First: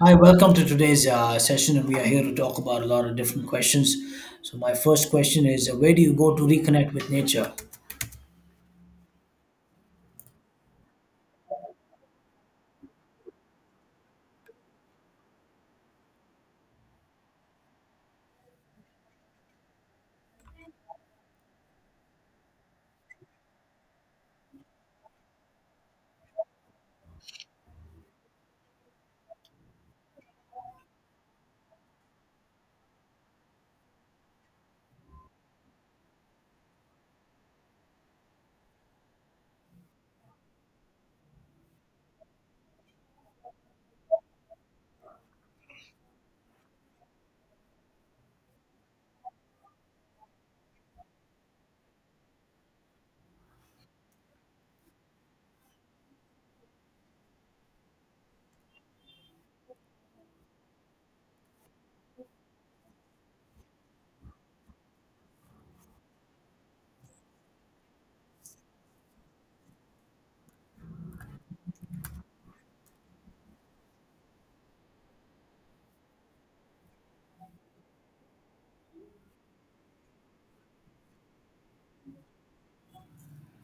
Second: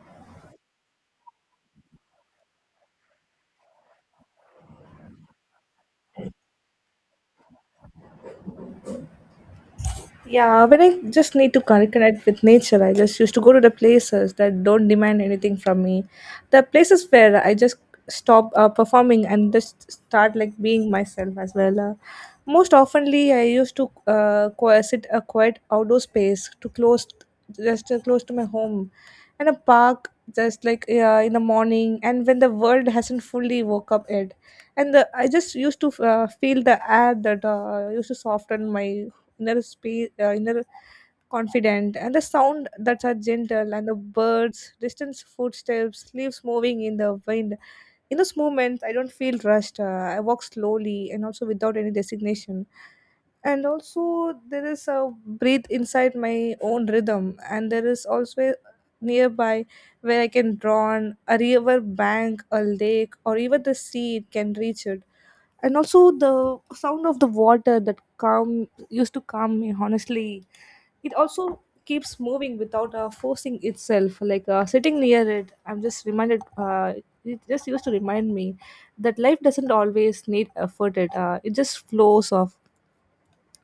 Hi, welcome to today's session. And We are here to talk about a lot of different questions. So, my first question is where do you go to reconnect with nature? Yeah, when I just need to connect with nature, I just used to go to the places that don't demand anything from me. The places where I just stop performing and just start like being myself as well. Most oftenly, I used to sit a quiet outdoor space to close, just close to my home, and a park just like in the morning and when the world hasn't fully woke up yet and I just used to feel the air that used to soften my inner space, inner confident, and the sound that's are gentle, and the birds, distant footsteps, leaves moving in the wind. In those moments, I don't feel rushed. I walk slowly and also without any designation. And also, there is a breathe inside my own rhythm, and there is also a nearby where I can draw on a river bank, a lake, or even the sea. It can reach it and also the sound of the water that calm used to calm me honestly, it also keeps moving without forcing itself. Like sitting near it, I'm just reminded, it just used to remind me that life doesn't always need effort. It, it just flows off.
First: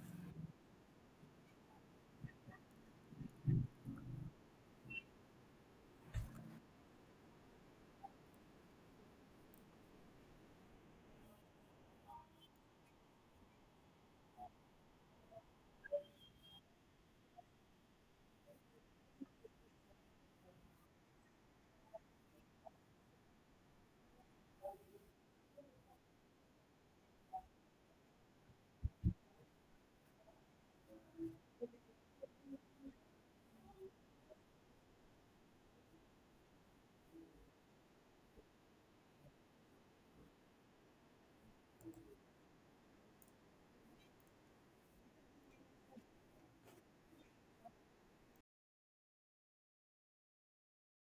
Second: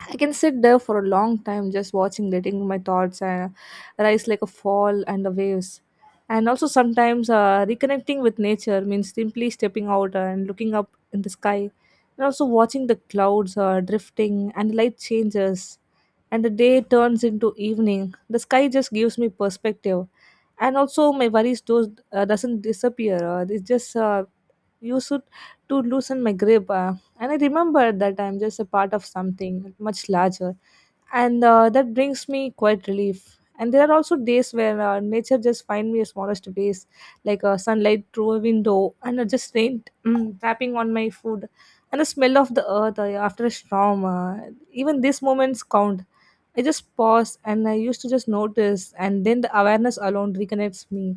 I can sit there for a long time just watching, letting my thoughts rise like a fall and the waves. And also, sometimes reconnecting with nature means simply stepping out and looking up in the sky, and also watching the clouds drifting and light changes, and the day turns into evening. The sky just gives me perspective, and also my worries, those doesn't disappear. It's just, you should, to loosen my grip, and I remember that I'm just a part of something much larger. And that brings me quite relief. And there are also days where nature just find me a smallest ways, like sunlight through a window, and just rain tapping on my food, and the smell of the earth after a storm. Even these moments count. I just pause and I used to just notice, and then the awareness alone reconnects me.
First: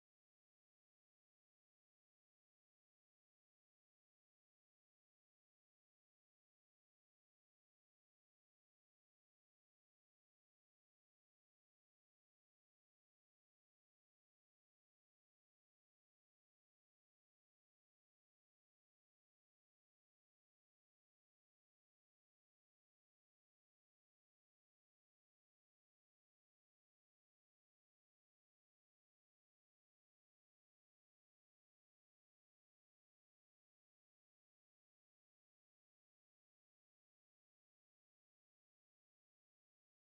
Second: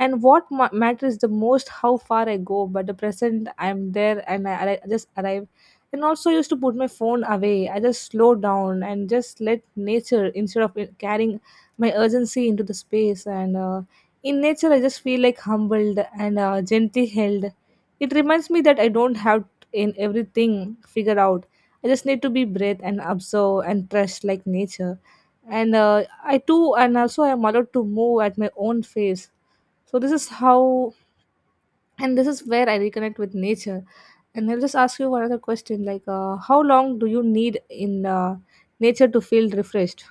And what matters the most, how far I go, but the present I'm there, and I just arrive. And also used to put my phone away. I just slow down and just let nature instead of it carrying my urgency into the space. And in nature, I just feel like humbled and gently held. It reminds me that I don't have in everything figured out. I just need to be breathe and observe and trust like nature. And I too, and also I am allowed to move at my own pace. So this is how, and this is where I reconnect with nature. And I'll just ask you one other question, like how long do you need in nature to feel refreshed?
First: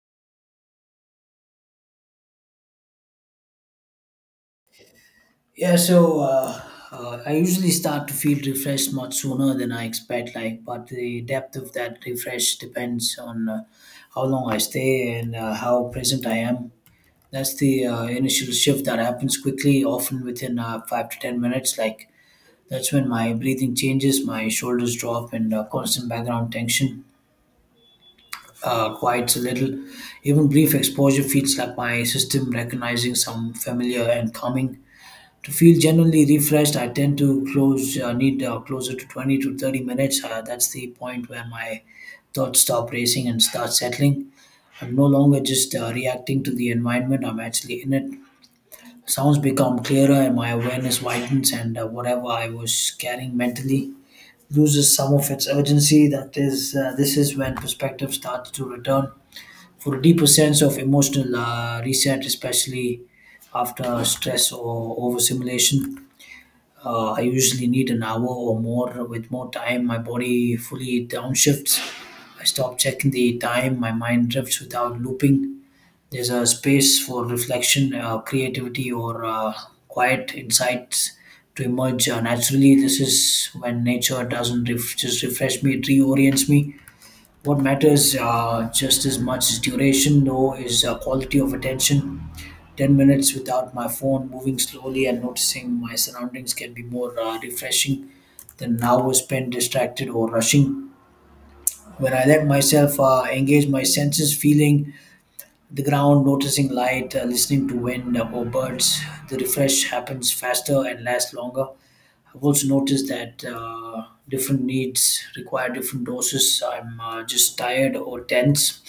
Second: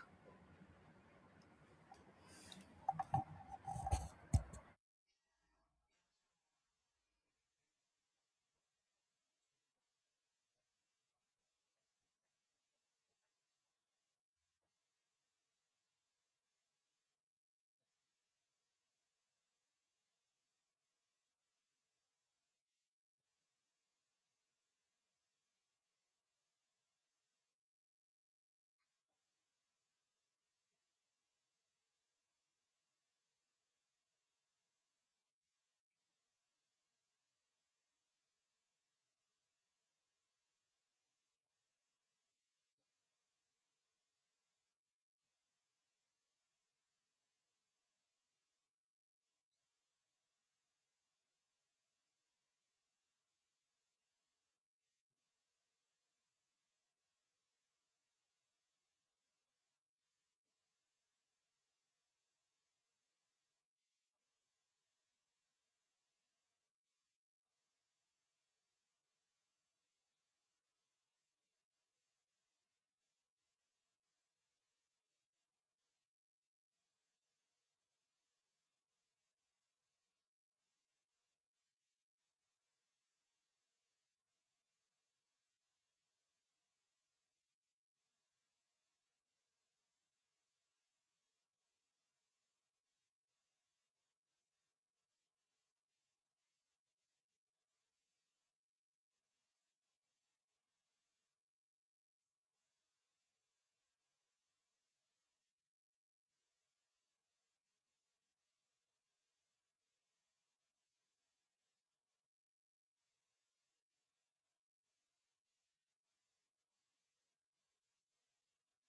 Yeah, so I usually start to feel refreshed much sooner than I expect, like, but the depth of that refresh depends on how long I stay and how present I am. That's the initial shift that happens quickly, often within 5 to 10 minutes. Like, that's when my breathing changes, my shoulders drop, and constant background tension quiets a little. Even brief exposure feels like my system recognizing some familiar and calming. To feel genuinely refreshed, I tend to closer to 20 to 30 minutes. That's the point where my thoughts stop racing and start settling. I'm no longer just reacting to the environment, I'm actually in it. Sounds become clearer and my awareness widens, and whatever I was carrying mentally loses some of its urgency. This is when perspective starts to return for a deeper sense of emotional reset, especially after stress or overstimulation. I usually need an hour or more. With more time, my body fully downshifts. I stop checking the time, my mind drifts without looping. There's a space for reflection, creativity, or quiet insights to emerge naturally. This is when nature doesn't just refresh me, it reorients me. What matters just as much as duration, though, is quality of attention. 10 minutes without my phone, moving slowly and noticing my surroundings can be more refreshing than an hour spent distracted or rushing. When I let myself engage my senses, feeling the ground, noticing light, listening to wind or birds, the refresh happens faster and lasts longer. I've also noticed that different needs require different doses. I'm just tired or tense,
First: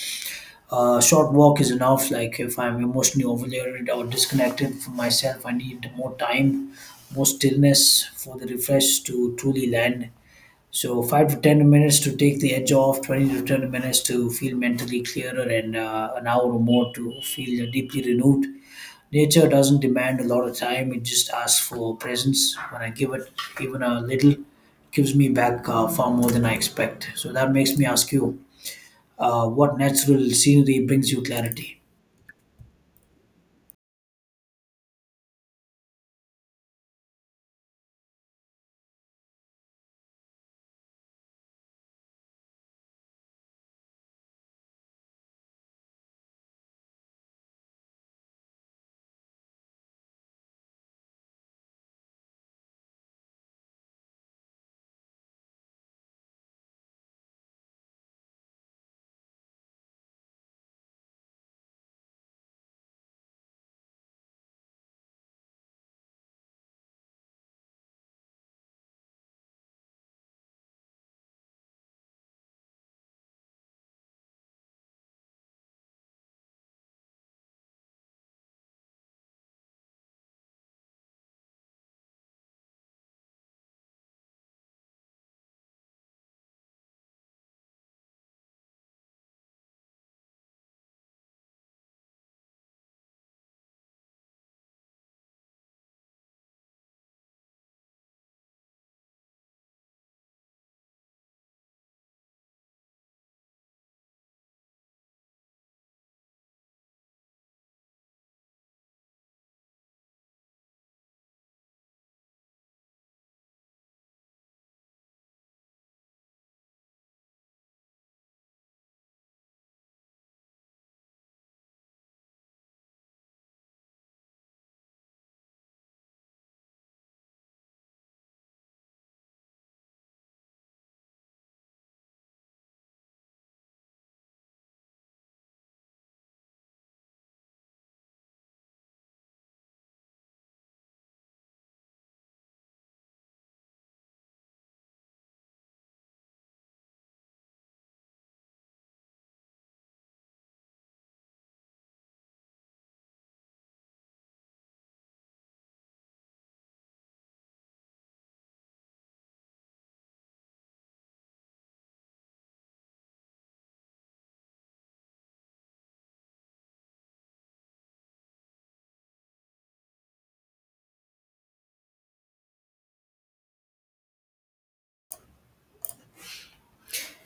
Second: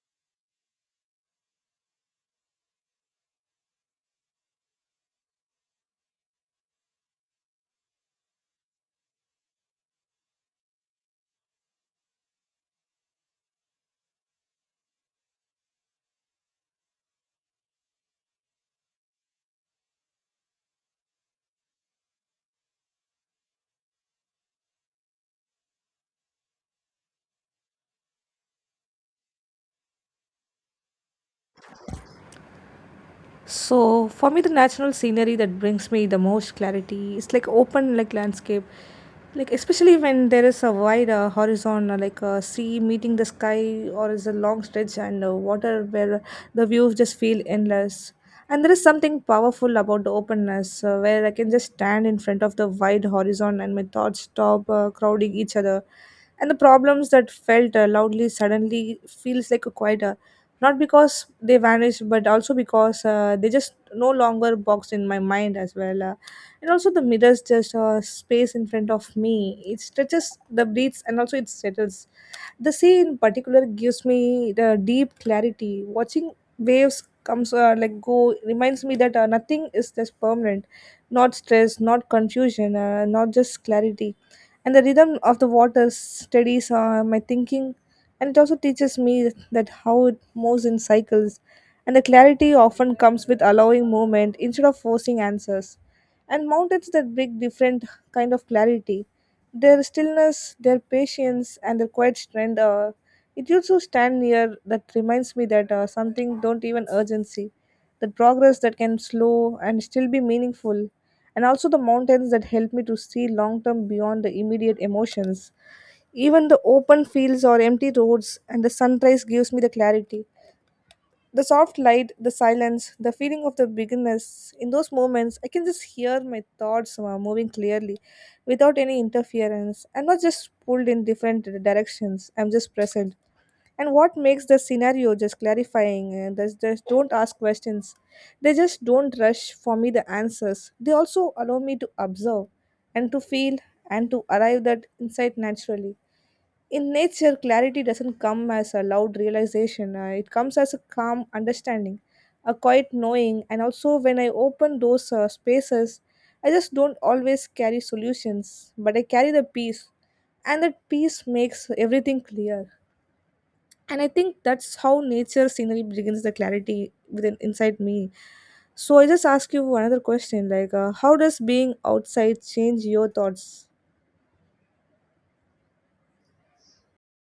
a short walk is enough. Like if I'm emotionally overloaded or disconnected from myself, I need more time, more stillness for the refresh to truly land. So 5 to 10 minutes to take the edge off, 20 to 10 minutes to feel mentally clearer, and an hour or more to feel deeply renewed. Nature doesn't demand a lot of time; it just asks for presence. When I give it even a little, it gives me back far more than I expect. So that makes me ask you, what natural scenery brings you clarity? So for me, the natural scenery that brings me the most clarity is like open like landscape, like especially when there is a wide horizon, like a sea meeting the sky, or is a long stretch and water where the views just feel endless. And there is something powerful about the openness, where I can just stand in front of the wide horizon and my thoughts stop crowding each other, and the problems that felt loudly suddenly feels like a quiet, not because they vanished but also because they just no longer box in my mind as well. And also the mirrors just space in front of me, it stretches the breaths and also it settles. The sea in particular gives me the deep clarity. Watching waves comes like go reminds me that nothing is just permanent, not stress, not confusion, not just clarity. And the rhythm of the water steadies my thinking, and it also teaches me that how it moves in cycles. And the clarity often comes with allowing movement instead of forcing answers. And mountains that bring different kind of clarity, their stillness, their patience, and their quiet strength. It used to stand near that reminds me that something don't even urgency, the progress that can slow and still be meaningful, and also the mountains that help me to see long term beyond the immediate emotions. Even the open fields or empty roads and the sunrise gives me the clarity. The soft light, the silence, the feeling of the beginners. In those moments, I can just hear my thoughts moving clearly without any interference. I'm not just pulled in different directions, I'm just present. And what makes the scenario just clarifying? And they just don't ask questions. They just don't rush for me the answers. They also allow me to observe and to feel and to arrive that insight naturally. In nature, clarity doesn't come as a loud realization, it comes as a calm understanding, a quiet knowing. And also, when I open those spaces, I just don't always carry solutions, but I carry the peace, and that peace makes everything clear. And I think that's how nature scenery begins the clarity within inside me. So I just ask you another question, like, how does being outside change your thoughts?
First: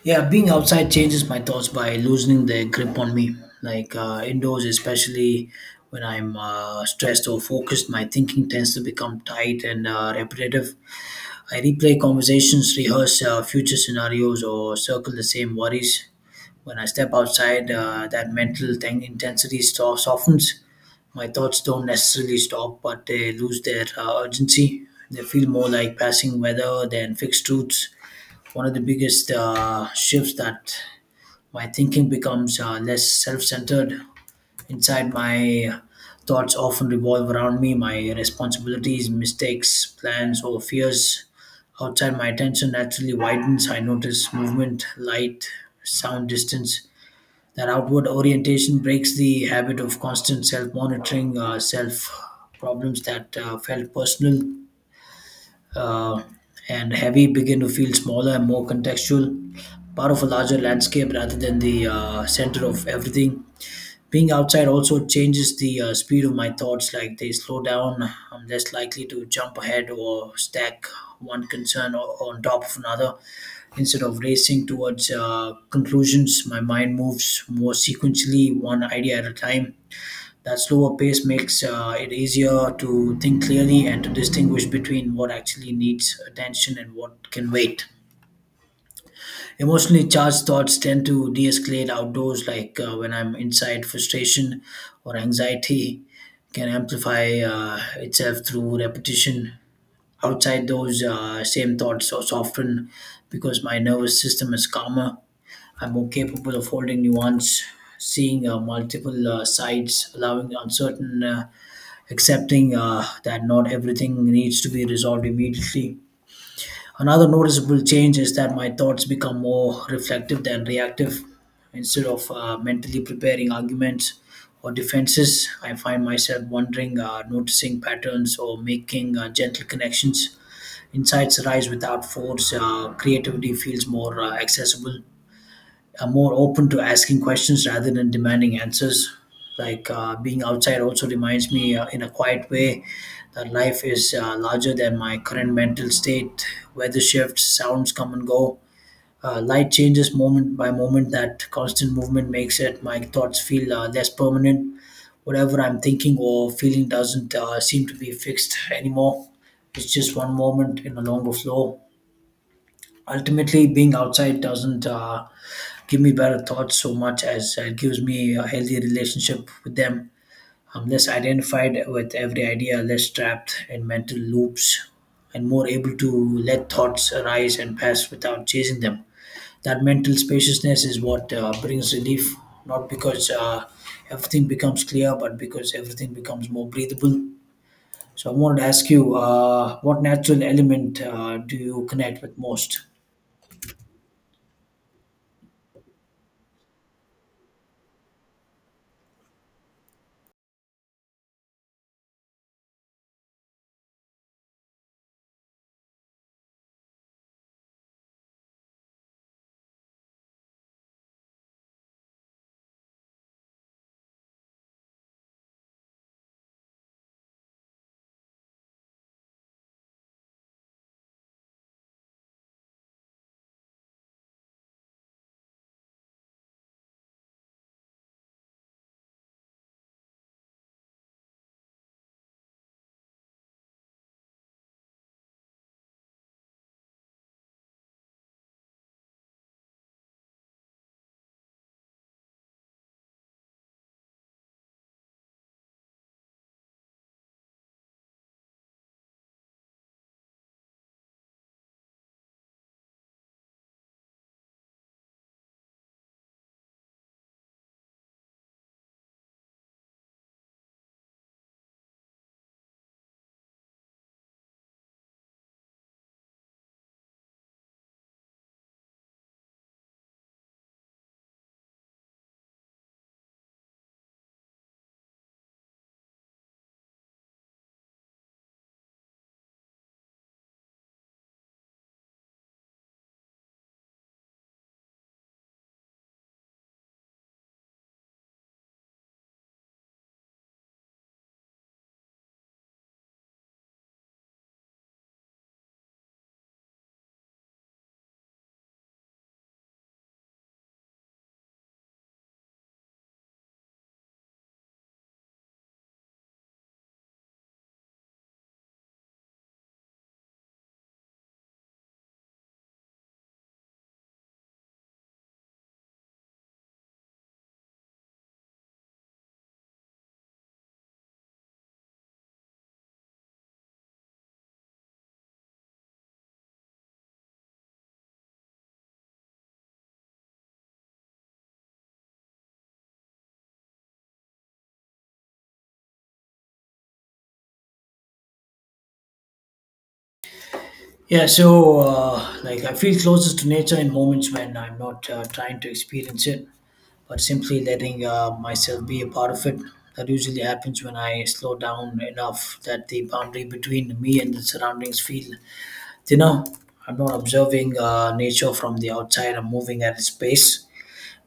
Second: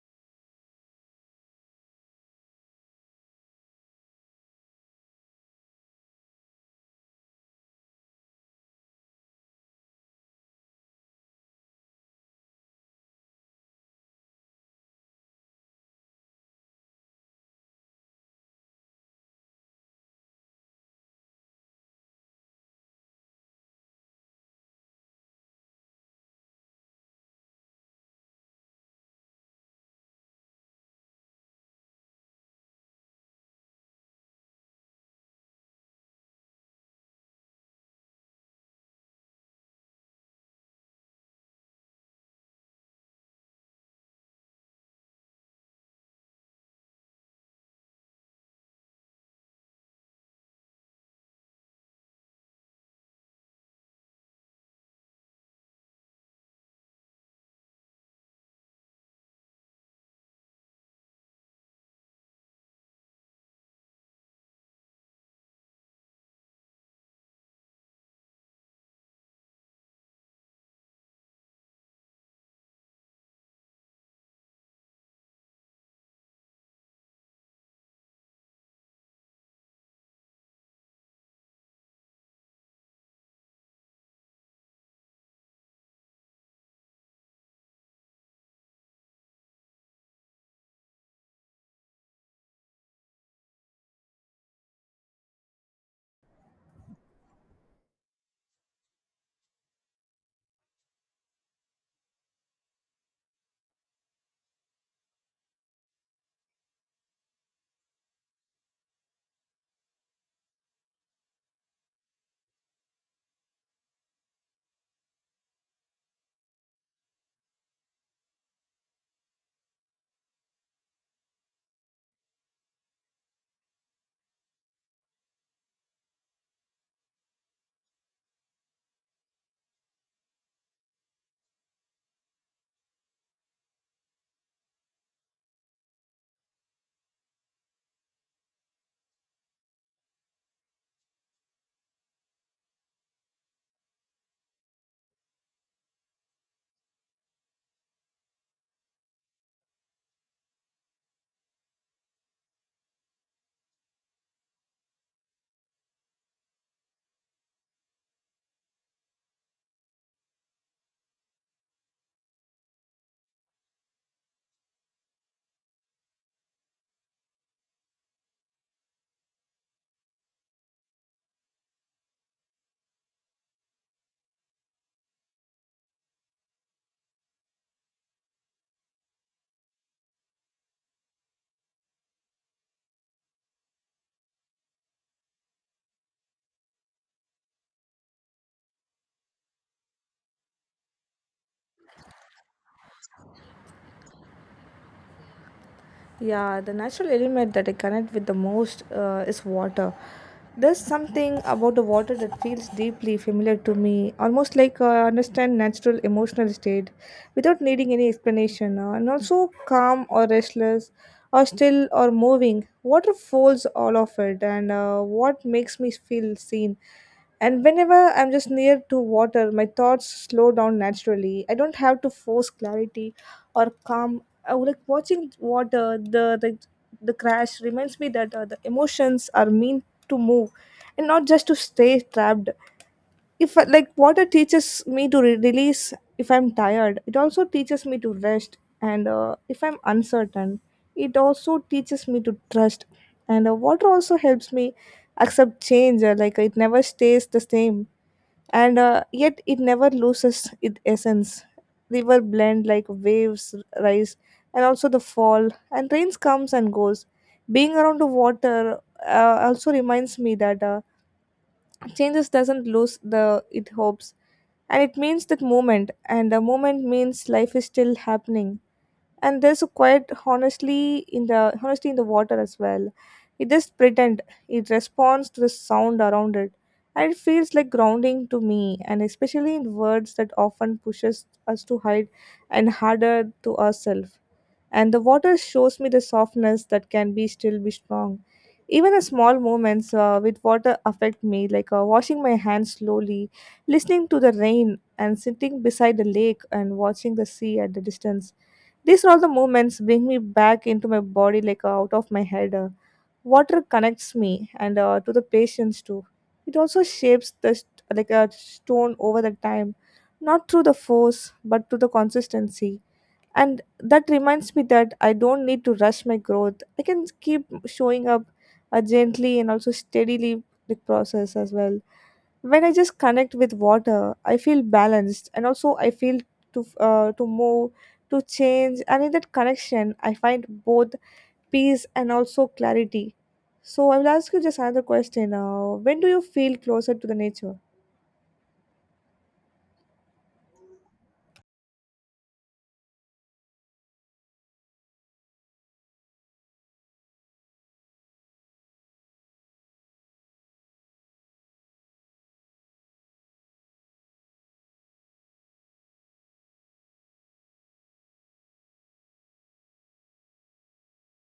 Yeah, being outside changes my thoughts by loosening their grip on me. Like indoors, especially when I'm stressed or focused, my thinking tends to become tight and repetitive. I replay conversations, rehearse future scenarios, or circle the same worries. When I step outside, that mental thing intensity softens. My thoughts don't necessarily stop, but they lose their urgency. They feel more like passing weather than fixed truths. One of the biggest shifts that my thinking becomes less self-centered. Inside, my thoughts often revolve around me, my responsibilities, mistakes, plans, or fears. Outside, my attention naturally widens. I notice movement, light, sound, distance. That outward orientation breaks the habit of constant self-monitoring, self. Problems that felt personal uh, and heavy begin to feel smaller and more contextual, part of a larger landscape rather than the center of everything. Being outside also changes the speed of my thoughts, like they slow down. I'm less likely to jump ahead or stack one concern on top of another. Instead of racing towards conclusions, my mind moves more sequentially, one idea at a time. That slower pace makes it easier to think clearly and to distinguish between what actually needs attention and what can wait. Emotionally charged thoughts tend to de escalate outdoors. Like when I'm inside, frustration or anxiety can amplify itself through repetition. Outside, those same thoughts are softened because my nervous system is calmer. I'm more capable of holding nuance, seeing multiple sides, allowing uncertain, accepting that not everything needs to be resolved immediately. Another noticeable change is that my thoughts become more reflective than reactive. Instead of mentally preparing arguments or defenses, I find myself wondering, noticing patterns, or making gentle connections. Insights arise without force, creativity feels more accessible, are more open to asking questions rather than demanding answers. Like being outside also reminds me, in a quiet way, that life is larger than my current mental state. Weather shifts, sounds come and go. Light changes moment by moment. That constant movement makes it my thoughts feel less permanent. Whatever I'm thinking or feeling doesn't seem to be fixed anymore. It's just one moment in a longer flow. Ultimately, being outside doesn't give me better thoughts so much as it gives me a healthy relationship with them. I'm less identified with every idea, less trapped in mental loops, and more able to let thoughts arise and pass without chasing them. That mental spaciousness is what brings relief, not because everything becomes clear, but because everything becomes more breathable. So, I wanted to ask you, what natural element do you connect with most? Yeah, the natural element that I connect with the most is water. There's something about the water that feels deeply familiar to me, almost like I understand natural emotional state without needing any explanation, and also calm or restless or still or moving. Water folds all of it, and what makes me feel seen. And whenever I'm just near to water, my thoughts slow down naturally. I don't have to force clarity or calm. I would like watching water, the crash reminds me that the emotions are meant to move and not just to stay trapped. If like water teaches me to release. If I'm tired, it also teaches me to rest. And if I'm uncertain, it also teaches me to trust. And water also helps me accept change. Like it never stays the same, and yet it never loses its essence. River blend like waves rise and also the fall, and rains comes and goes. Being around the water also reminds me that changes doesn't lose the it hopes, and it means that moment, and the moment means life is still happening. And there's a quiet honestly in the honesty in the water as well. It just pretend, it responds to the sound around it, and it feels like grounding to me, and especially in words that often pushes us to hide and harder to ourselves, and the water shows me the softness that can be still be strong. Even the small moments with water affect me, like washing my hands slowly, listening to the rain, and sitting beside the lake, and watching the sea at the distance. These are all the movements bring me back into my body, like out of my head. Water connects me, and to the patients too. It also shapes the like a stone over the time, not through the force but through the consistency. And that reminds me that I don't need to rush my growth. I can keep showing up gently and also steadily the process as well. When I just connect with water, I feel balanced, and also I feel to move, to change, and in that connection I find both peace and also clarity. So I will ask you just another question, when do you feel closer to the nature? Yeah, so like I feel closest to nature in moments when I'm not trying to experience it, but simply letting myself be a part of it. That usually happens when I slow down enough that the boundary between me and the surroundings feel thinner. I'm not observing nature from the outside. I'm moving at its pace,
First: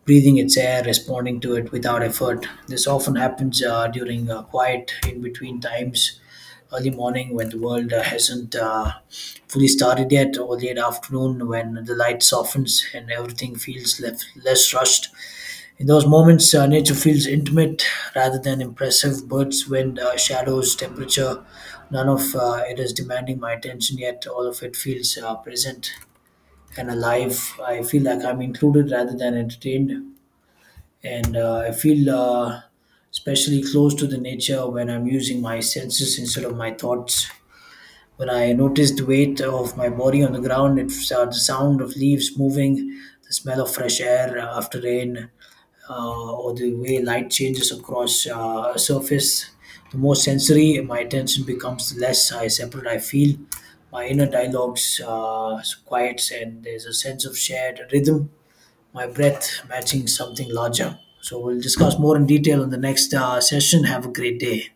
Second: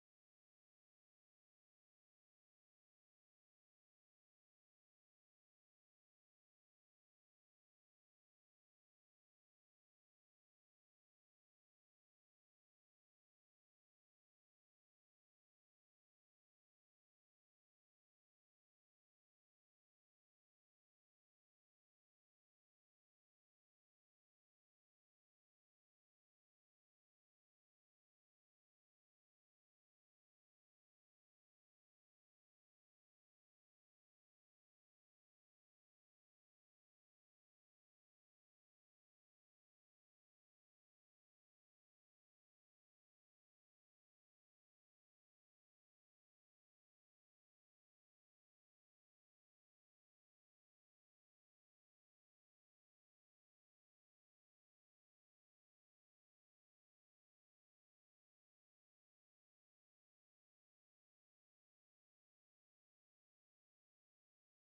breathing its air, responding to it without effort. This often happens during quiet in between times, early morning when the world hasn't fully started yet, or late afternoon when the light softens and everything feels less rushed. In those moments, nature feels intimate rather than impressive. Birds, wind, shadows, temperature, none of it is demanding my attention yet. All of it feels present and alive. I feel like I'm included rather than entertained, and I feel especially close to the nature when I'm using my senses instead of my thoughts. When I notice the weight of my body on the ground, it's the sound of leaves moving, the smell of fresh air after rain, or the way light changes across a surface. The more sensory my attention becomes, the less I separate I feel. My inner dialogues quiets, and there's a sense of shared rhythm, my breath matching something larger. So we'll discuss more in detail in the next session. Have a great day.